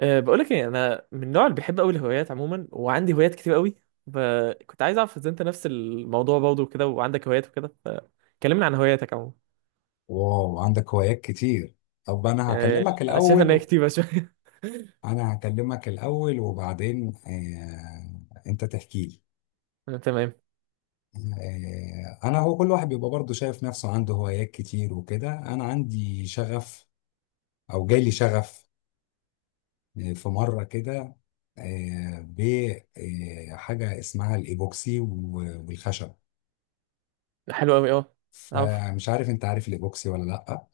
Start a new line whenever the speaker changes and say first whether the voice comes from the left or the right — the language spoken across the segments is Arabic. right: بقول لك ايه؟ انا من النوع اللي بيحب قوي الهوايات عموما، وعندي هوايات كتير قوي، فكنت عايز اعرف اذا انت نفس الموضوع برضه وكده وعندك هوايات وكده، فكلمنا عن هواياتك عموما.
left: واو، عندك هوايات كتير. طب انا
right: أه
left: هكلمك
right: انا شايف
left: الاول
right: ان هي
left: و...
right: كتيره شويه.
left: انا هكلمك الاول وبعدين، انت تحكي لي.
right: أه، تمام.
left: انا هو كل واحد بيبقى برضه شايف نفسه عنده هوايات كتير وكده. انا عندي شغف، او جالي شغف في مرة كده بحاجة اسمها الايبوكسي والخشب.
right: حلو قوي، اه. عارف.
left: فمش عارف، انت عارف الايبوكسي ولا لا؟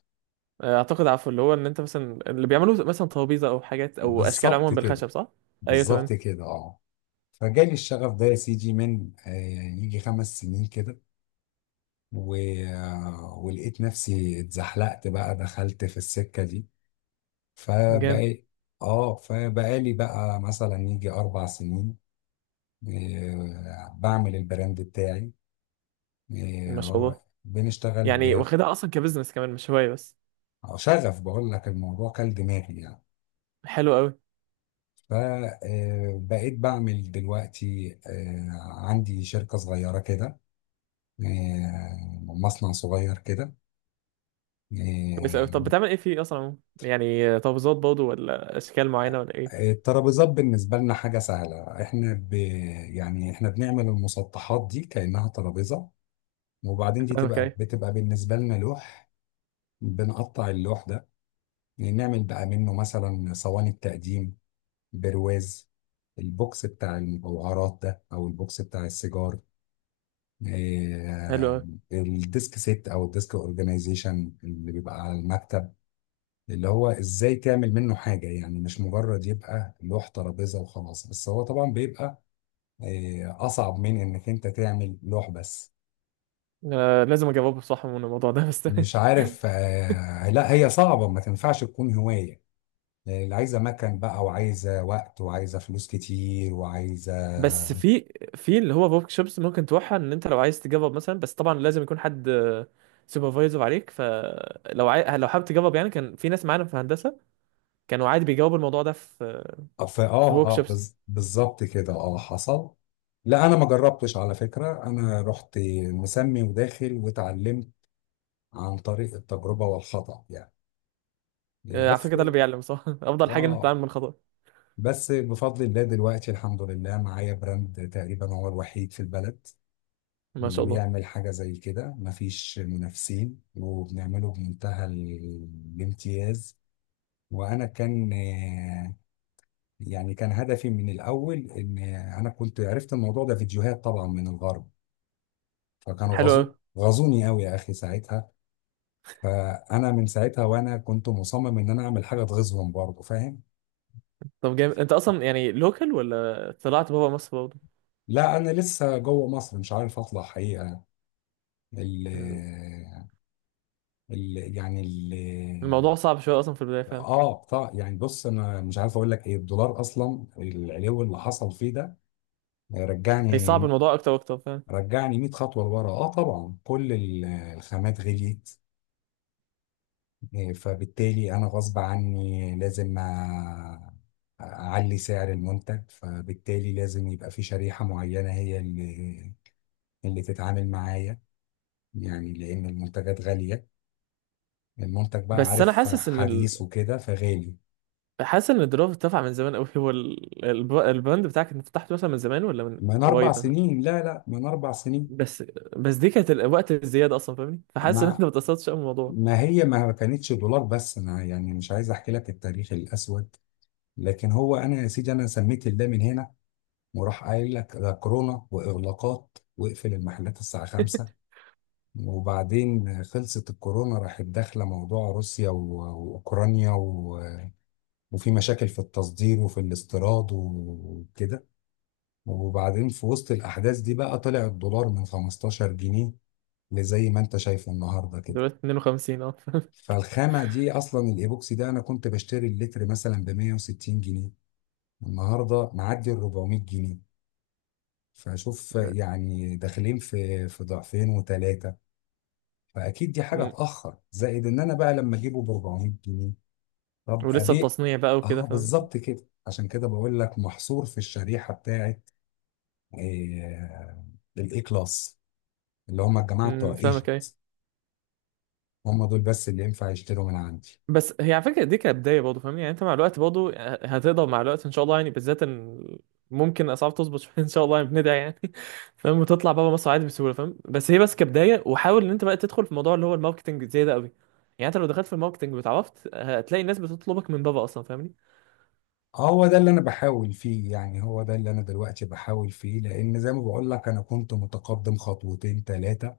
right: اعتقد عارفه اللي هو ان انت مثلا اللي بيعملوا مثلا ترابيزه او حاجات او اشكال
left: بالظبط
right: عموما
left: كده.
right: بالخشب، صح؟ ايوه، تمام.
left: بالظبط كده، اه. فجالي الشغف ده يا سيدي من يجي 5 سنين كده و... آه، ولقيت نفسي اتزحلقت، بقى دخلت في السكة دي.
right: جامد.
left: فبقى اه فبقالي بقى مثلا يجي 4 سنين بعمل البراند بتاعي. آه،
right: ما شاء
left: هو
right: الله.
left: بنشتغل
right: يعني
left: ب
right: واخدها اصلا كبزنس كمان، مش هوايه بس.
left: آه، شغف، بقول لك الموضوع كل دماغي يعني.
right: حلو قوي.
left: فبقيت بعمل دلوقتي عندي شركة صغيرة كده، مصنع صغير كده،
right: بس طب
left: إيه،
right: بتعمل ايه فيه اصلا عموما؟ يعني ترابيزات برضه ولا اشكال معينه ولا ايه؟
left: الترابيزات بالنسبة لنا حاجة سهلة، احنا يعني احنا بنعمل المسطحات دي كأنها ترابيزة. وبعدين دي تبقى
right: اوكي.
left: بتبقى بالنسبة لنا لوح، بنقطع اللوح ده. يعني نعمل بقى منه مثلا صواني التقديم، برواز، البوكس بتاع المجوهرات ده او البوكس بتاع السيجار،
right: حلو
left: إيه،
right: قوي.
left: الديسك سيت او الديسك اورجانيزيشن اللي بيبقى على المكتب. اللي هو ازاي تعمل منه حاجة، يعني مش مجرد يبقى لوح ترابيزة وخلاص، بس هو طبعا بيبقى أصعب من إنك أنت تعمل لوح بس.
right: آه، لازم اجاوب بصح من الموضوع ده بس.
left: مش عارف، لا هي صعبة، ما تنفعش تكون هواية. اللي عايزة مكان بقى، وعايزة وقت، وعايزة فلوس كتير، وعايزة
right: بس في اللي هو ورك شوبس ممكن تروحها، ان انت لو عايز تجرب مثلا، بس طبعا لازم يكون حد سوبرفايزر عليك، لو حابب تجرب. يعني كان في ناس معانا في هندسه كانوا عادي بيجاوبوا الموضوع ده في في ورك شوبس.
left: بالظبط كده، اه حصل. لا انا ما جربتش على فكرة، انا رحت مسمي وداخل واتعلمت عن طريق التجربة والخطأ يعني،
right: آه، على
left: بس.
right: فكره ده اللي بيعلم صح. افضل حاجه انك تتعلم
left: اه،
right: من الخطا.
left: بس بفضل الله دلوقتي الحمد لله معايا براند تقريبا هو الوحيد في البلد
right: ما
left: اللي
right: شاء الله.
left: بيعمل حاجة زي كده، مفيش منافسين، وبنعمله بمنتهى الامتياز. وأنا كان يعني كان هدفي من الأول إن أنا كنت عرفت الموضوع ده فيديوهات طبعا من الغرب، فكانوا
right: حلو قوي.
left: غزو غزوني قوي يا أخي ساعتها. فأنا من ساعتها وأنا كنت مصمم إن أنا أعمل حاجة تغيظهم برضه، فاهم؟
right: طب جامد، انت اصلا يعني لوكال ولا طلعت بابا مصر برضه؟
left: لا أنا لسه جوه مصر، مش عارف أطلع حقيقة. ال- ال يعني ال
right: الموضوع صعب شويه اصلا في البدايه، فاهم؟
left: اه بتاع يعني، بص انا مش عارف اقول لك ايه، الدولار اصلا العلو اللي حصل فيه ده
right: هي
left: رجعني،
right: صعب الموضوع اكتر واكتر، فاهم؟
left: رجعني 100 خطوه لورا. اه طبعا كل الخامات غليت، فبالتالي انا غصب عني لازم اعلي سعر المنتج، فبالتالي لازم يبقى في شريحه معينه هي اللي، تتعامل معايا، يعني لان المنتجات غاليه، المنتج بقى
right: بس انا
left: عارف
right: حاسس ان ال...
left: حديث وكده فغالي.
right: حاسس ان الدرافت اترفع من زمان قوي. هو البراند بتاعك انت فتحته مثلا من زمان ولا من
left: من اربع
right: قريب مثلا؟
left: سنين لا لا، من 4 سنين
right: بس بس دي كانت وقت الزياده اصلا، فاهمني؟ فحاسس ان انت
left: ما
right: ما اتأثرتش قوي بالموضوع.
left: ما هي ما كانتش دولار بس، انا يعني مش عايز احكي لك التاريخ الاسود، لكن هو انا يا سيدي انا سميت الله من هنا وراح قايل لك ده كورونا واغلاقات، واقفل المحلات الساعه 5. وبعدين خلصت الكورونا، راحت داخله موضوع روسيا واوكرانيا، وفي مشاكل في التصدير وفي الاستيراد وكده. وبعدين في وسط الاحداث دي بقى طلع الدولار من 15 جنيه لزي ما انت شايفه النهارده كده.
right: دلوقتي 52، اه.
left: فالخامة دي أصلا، الإيبوكسي ده، أنا كنت بشتري اللتر مثلا ب 160 جنيه، النهاردة معدي ال 400 جنيه. فشوف يعني داخلين في ضعفين وثلاثة. فأكيد دي حاجة
right: مم.
left: تأخر، زائد إن أنا بقى لما أجيبه ب 400 جنيه، طب
right: ولسه
left: أبيع؟
right: التصنيع بقى وكده،
left: أه
right: فاهم؟
left: بالظبط كده، عشان كده بقول لك محصور في الشريحة بتاعت آه، الإي كلاس، اللي هم الجماعة بتوع
right: فاهمك،
left: ايجيبت،
right: أيوة.
left: هم دول بس اللي ينفع يشتروا من عندي.
right: بس هي على فكره دي كبدايه برضه، فاهمني؟ يعني انت مع الوقت برضه هتقدر مع الوقت ان شاء الله، يعني بالذات ان ممكن اسعار تظبط شويه. ان شاء الله، يعني بندعي يعني. فاهم، وتطلع بره مصر عادي بسهوله، فاهم؟ بس هي بس كبدايه، وحاول ان انت بقى تدخل في موضوع اللي هو الماركتنج زي ده قوي. يعني انت لو دخلت في الماركتنج واتعرفت هتلاقي الناس بتطلبك من بره اصلا، فاهمني؟
left: هو ده اللي انا بحاول فيه، يعني هو ده اللي انا دلوقتي بحاول فيه، لان زي ما بقول لك انا كنت متقدم خطوتين ثلاثة،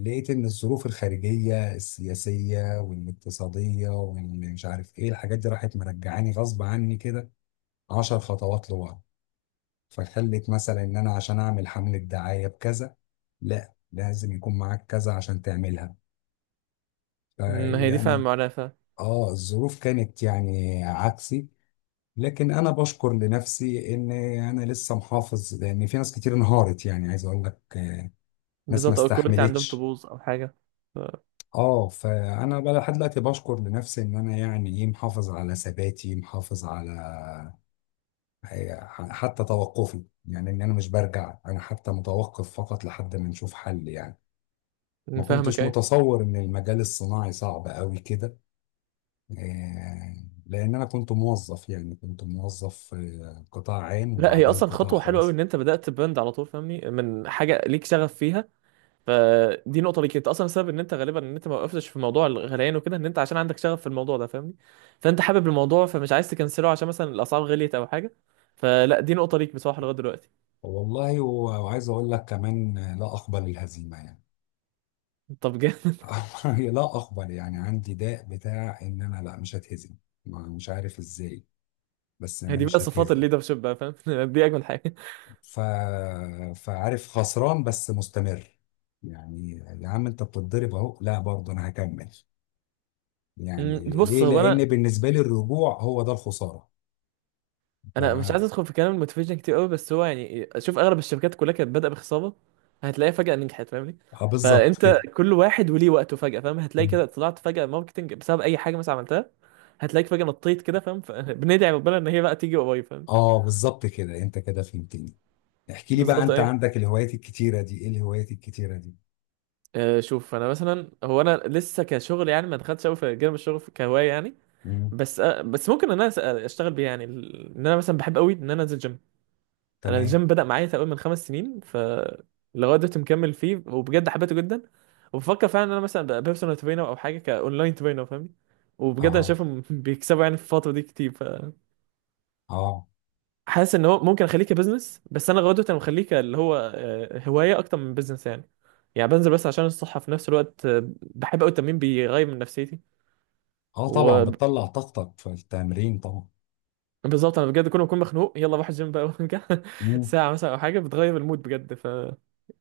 left: لقيت ان الظروف الخارجية السياسية والاقتصادية ومش عارف ايه الحاجات دي راحت مرجعاني غصب عني كده 10 خطوات لورا. فخلت مثلا ان انا عشان اعمل حملة دعاية بكذا، لا لازم يكون معاك كذا عشان تعملها،
right: ما هي دي، فاهم
left: فيعني
right: معناها، فاهم.
left: اه الظروف كانت يعني عكسي. لكن انا بشكر لنفسي ان انا لسه محافظ، لان في ناس كتير انهارت يعني، عايز اقول لك ناس ما
right: بالظبط، او الكواليتي عندهم
left: استحملتش.
right: تبوظ او حاجه. ف-
left: اه فانا بقى لحد دلوقتي بشكر لنفسي ان انا يعني ايه محافظ على ثباتي، محافظ على آه، حتى توقفي، يعني ان انا مش برجع، انا حتى متوقف فقط لحد ما نشوف حل يعني. ما
right: فاهمك،
left: كنتش
right: ايه.
left: متصور ان المجال الصناعي صعب قوي كده، آه، لان انا كنت موظف يعني، كنت موظف في قطاع عام
right: لا، هي
left: وبعدين
right: اصلا
left: قطاع
right: خطوه حلوه قوي
left: خاص.
right: ان انت بدات براند على طول، فاهمني، من حاجه ليك شغف فيها. فدي نقطة ليك انت اصلا، السبب ان انت غالبا ان انت ما وقفتش في موضوع الغليان وكده، ان انت عشان عندك شغف في الموضوع ده، فاهمني؟ فانت حابب الموضوع فمش عايز تكنسله عشان مثلا الاسعار غليت او حاجة. فلا، دي نقطة ليك بصراحة لغاية دلوقتي.
left: والله وعايز اقول لك كمان، لا اقبل الهزيمه يعني.
right: طب جامد.
left: لا اقبل يعني، عندي داء بتاع ان انا لا مش هتهزم، مش عارف ازاي، بس
right: هي
left: انا
right: دي بقى
left: مش
right: صفات
left: هتهزم.
right: الليدرشيب بقى، فاهم؟ دي اجمل حاجة.
left: ف... فعارف خسران بس مستمر يعني. يا عم انت بتتضرب اهو، لا برضه انا هكمل، يعني
right: بص
left: ليه؟
right: هو
left: لان
right: انا
left: بالنسبه لي الرجوع هو ده الخساره.
right: انا
left: لو
right: مش عايز
left: انا
right: ادخل في كلام الموتيفيشن كتير قوي، بس هو يعني شوف اغلب الشركات كلها كانت بادئة بخسارة، هتلاقيها فجأة نجحت، فاهمني؟
left: آه، بالظبط
right: فانت
left: كده.
right: كل واحد وليه وقته، فجأة فاهم هتلاقي
left: مم.
right: كده طلعت فجأة ماركتنج بسبب اي حاجة مثلا عملتها، هتلاقيك فجأة نطيت كده، فاهم؟ فبندعي ربنا ان هي بقى تيجي قريب، فاهم.
left: اه بالظبط كده، انت كده فهمتني. احكي لي بقى،
right: بالظبط،
left: انت
right: ايوه.
left: عندك الهوايات الكتيره دي، ايه الهوايات الكتيره دي؟
right: شوف انا مثلا هو انا لسه كشغل، يعني ما دخلتش قوي في جانب الشغل كهوايه يعني.
left: مم.
right: بس ممكن ان انا اشتغل بيه، يعني ان انا مثلا بحب قوي ان انا انزل جيم. انا
left: تمام.
right: الجيم بدأ معايا تقريبا من 5 سنين، ف لغايه دلوقتي مكمل فيه، وبجد حبيته جدا. وبفكر فعلا ان انا مثلا ابقى بيرسونال ترينر او حاجه كاونلاين ترينر، فاهمني؟ وبجد انا
left: اه.
right: شايفهم بيكسبوا يعني في الفتره دي كتير.
left: اه.
right: حاسس ان هو ممكن اخليه كبزنس، بس انا غدوة انا مخليه اللي هو هوايه اكتر من بزنس يعني. يعني بنزل بس عشان الصحه في نفس الوقت. بحب قوي التمرين، بيغير من نفسيتي.
left: اه طبعا
right: وبالظبط
left: بتطلع طاقتك في التمرين طبعا.
right: انا بجد كل ما اكون مخنوق يلا بروح الجيم بقى وارجع.
left: مم.
right: ساعه مثلا او حاجه، بتغير المود بجد. ف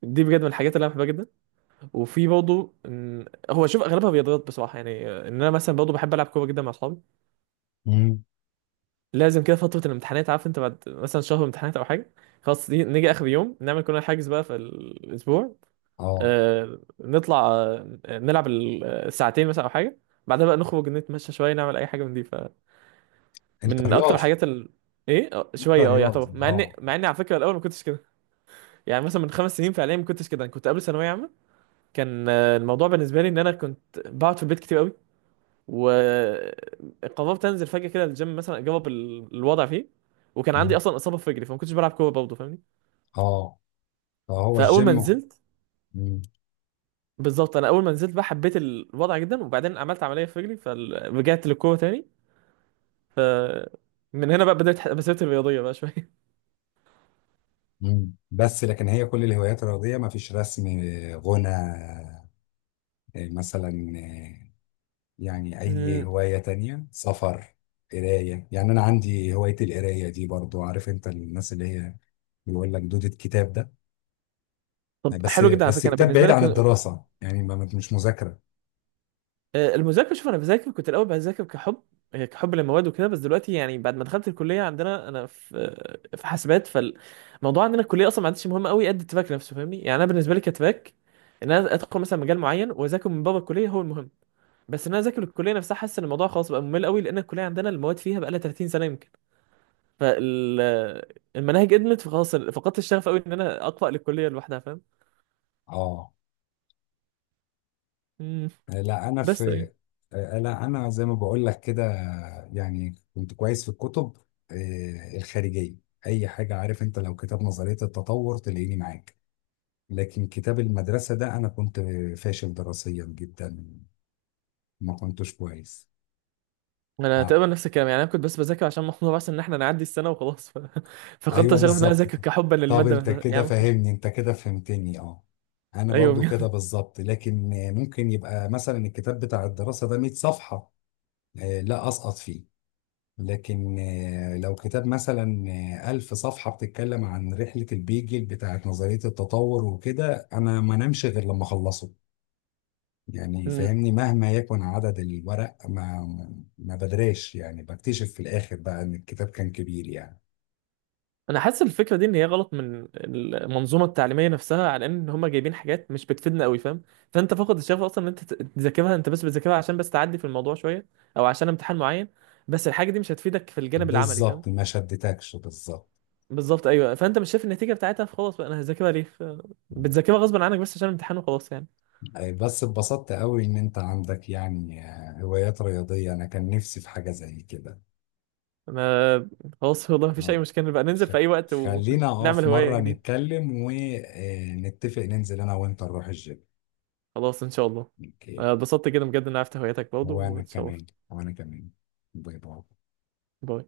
right: دي بجد من الحاجات اللي انا بحبها جدا. وفي برضه هو شوف اغلبها رياضات بصراحه، يعني ان انا مثلا برضه بحب العب كوره جدا مع اصحابي.
left: مم.
right: لازم كده فتره الامتحانات، عارف انت بعد مثلا شهر امتحانات او حاجه، خلاص نيجي اخر يوم نعمل كلنا حاجز بقى في الاسبوع.
left: اه.
right: نطلع نلعب ساعتين مثلا او حاجه، بعدها بقى نخرج نتمشى شويه، نعمل اي حاجه من دي.
left: انت
right: فمن اكتر
left: رياضي؟
right: الحاجات. ايه،
left: انت
right: شويه يعتبر،
left: رياضي؟
right: مع اني
left: اه.
right: مع اني على فكره الاول ما كنتش كده. يعني مثلا من 5 سنين فعليا ما كنتش كده. أنا كنت قبل ثانويه عامه كان الموضوع بالنسبه لي ان انا كنت بقعد في البيت كتير قوي، وقررت انزل فجاه كده الجيم مثلا اجرب الوضع فيه. وكان عندي
left: مم.
right: اصلا اصابه في رجلي فما كنتش بلعب كوره برضه، فاهمني؟
left: اه فهو
right: فاول ما
left: الجيم.
right: نزلت،
left: مم.
right: بالظبط انا اول ما نزلت بقى حبيت الوضع جدا، وبعدين عملت عمليه في رجلي فرجعت للقوه تاني. ف من هنا بقى بدات مسيرتي الرياضيه بقى شويه.
left: مم. بس لكن هي كل الهوايات الرياضية، ما فيش رسم، غنى مثلا، يعني اي
right: مم.
left: هواية تانية، سفر، قراية. يعني انا عندي هواية القراية دي برضو، عارف انت الناس اللي هي بيقول لك دودة كتاب ده. يعني
right: طب
left: بس
right: حلو جدا على
left: بس
right: فكره. انا
left: كتاب
right: بالنسبه
left: بعيد
right: لي
left: عن الدراسة يعني، ما مش مذاكرة.
right: المذاكره، شوف انا بذاكر كنت الاول بذاكر كحب، كحب للمواد وكده. بس دلوقتي يعني بعد ما دخلت الكليه عندنا انا في في حاسبات، فالموضوع عندنا الكليه اصلا ما عادش مهم قوي قد التراك نفسه، فاهمني؟ يعني انا بالنسبه لي كتراك ان انا ادخل مثلا مجال معين واذاكر من بابا الكليه هو المهم. بس ان انا اذاكر الكليه نفسها، حاسس ان الموضوع خلاص بقى ممل قوي لان الكليه عندنا المواد فيها بقى لها 30 سنه يمكن. فالمناهج قدمت فخلاص فقدت الشغف قوي ان انا اقرا للكليه لوحدها، فاهم.
left: اه.
right: مم.
left: لا انا
right: بس اي.
left: في لا انا زي ما بقول لك كده، يعني كنت كويس في الكتب الخارجية، اي حاجة. عارف انت، لو كتاب نظرية التطور تلاقيني معاك. لكن كتاب المدرسة ده انا كنت فاشل دراسيا جدا، ما كنتش كويس.
right: انا تقريبا
left: آه.
right: نفس الكلام، يعني انا كنت بس بذاكر عشان محمود بس ان احنا نعدي السنه وخلاص فقدت
left: ايوه
right: الشغف ان انا
left: بالظبط
right: اذاكر
left: كده.
right: كحبا
left: طب
right: للماده
left: انت
right: نفسها، يعني
left: كده
right: ممكن.
left: فاهمني، انت كده فهمتني اه. انا
right: ايوه،
left: برضو كده
right: بجد.
left: بالظبط، لكن ممكن يبقى مثلا الكتاب بتاع الدراسة ده 100 صفحة لا اسقط فيه، لكن لو كتاب مثلا 1000 صفحة بتتكلم عن رحلة البيجل بتاعت نظرية التطور وكده، أنا ما نمشي غير لما أخلصه، يعني
right: مم.
left: فاهمني؟ مهما يكن عدد الورق، ما بدريش يعني، بكتشف في الآخر بقى إن الكتاب كان كبير يعني.
right: انا حاسس الفكره دي ان هي غلط من المنظومه التعليميه نفسها، على ان هم جايبين حاجات مش بتفيدنا قوي، فاهم؟ فانت فقد الشغف اصلا ان انت تذاكرها، انت بس بتذاكرها عشان بس تعدي في الموضوع شويه، او عشان امتحان معين، بس الحاجه دي مش هتفيدك في الجانب العملي، فاهم؟
left: بالظبط ما شدتكش، بالظبط.
right: بالظبط، ايوه. فانت مش شايف النتيجه بتاعتها، فخلاص بقى انا هذاكرها ليه بتذاكرها غصب عنك بس عشان الامتحان وخلاص يعني.
left: أي بس اتبسطت قوي ان انت عندك يعني هوايات رياضية، انا كان نفسي في حاجة زي كده.
right: انا خلاص والله، مفيش اي
left: اه.
right: مشكله بقى، ننزل
left: ف-
right: في اي وقت
left: خلينا اه
right: ونعمل
left: في
right: هوايه
left: مرة
right: جديده.
left: نتكلم ونتفق ننزل انا وانت نروح الجيم.
right: خلاص ان شاء الله.
left: اوكي.
right: أنا اتبسطت جدا بجد ان عرفت هواياتك برضه،
left: وانا
right: واتشرفت.
left: كمان، وانا كمان. باي باي.
right: باي.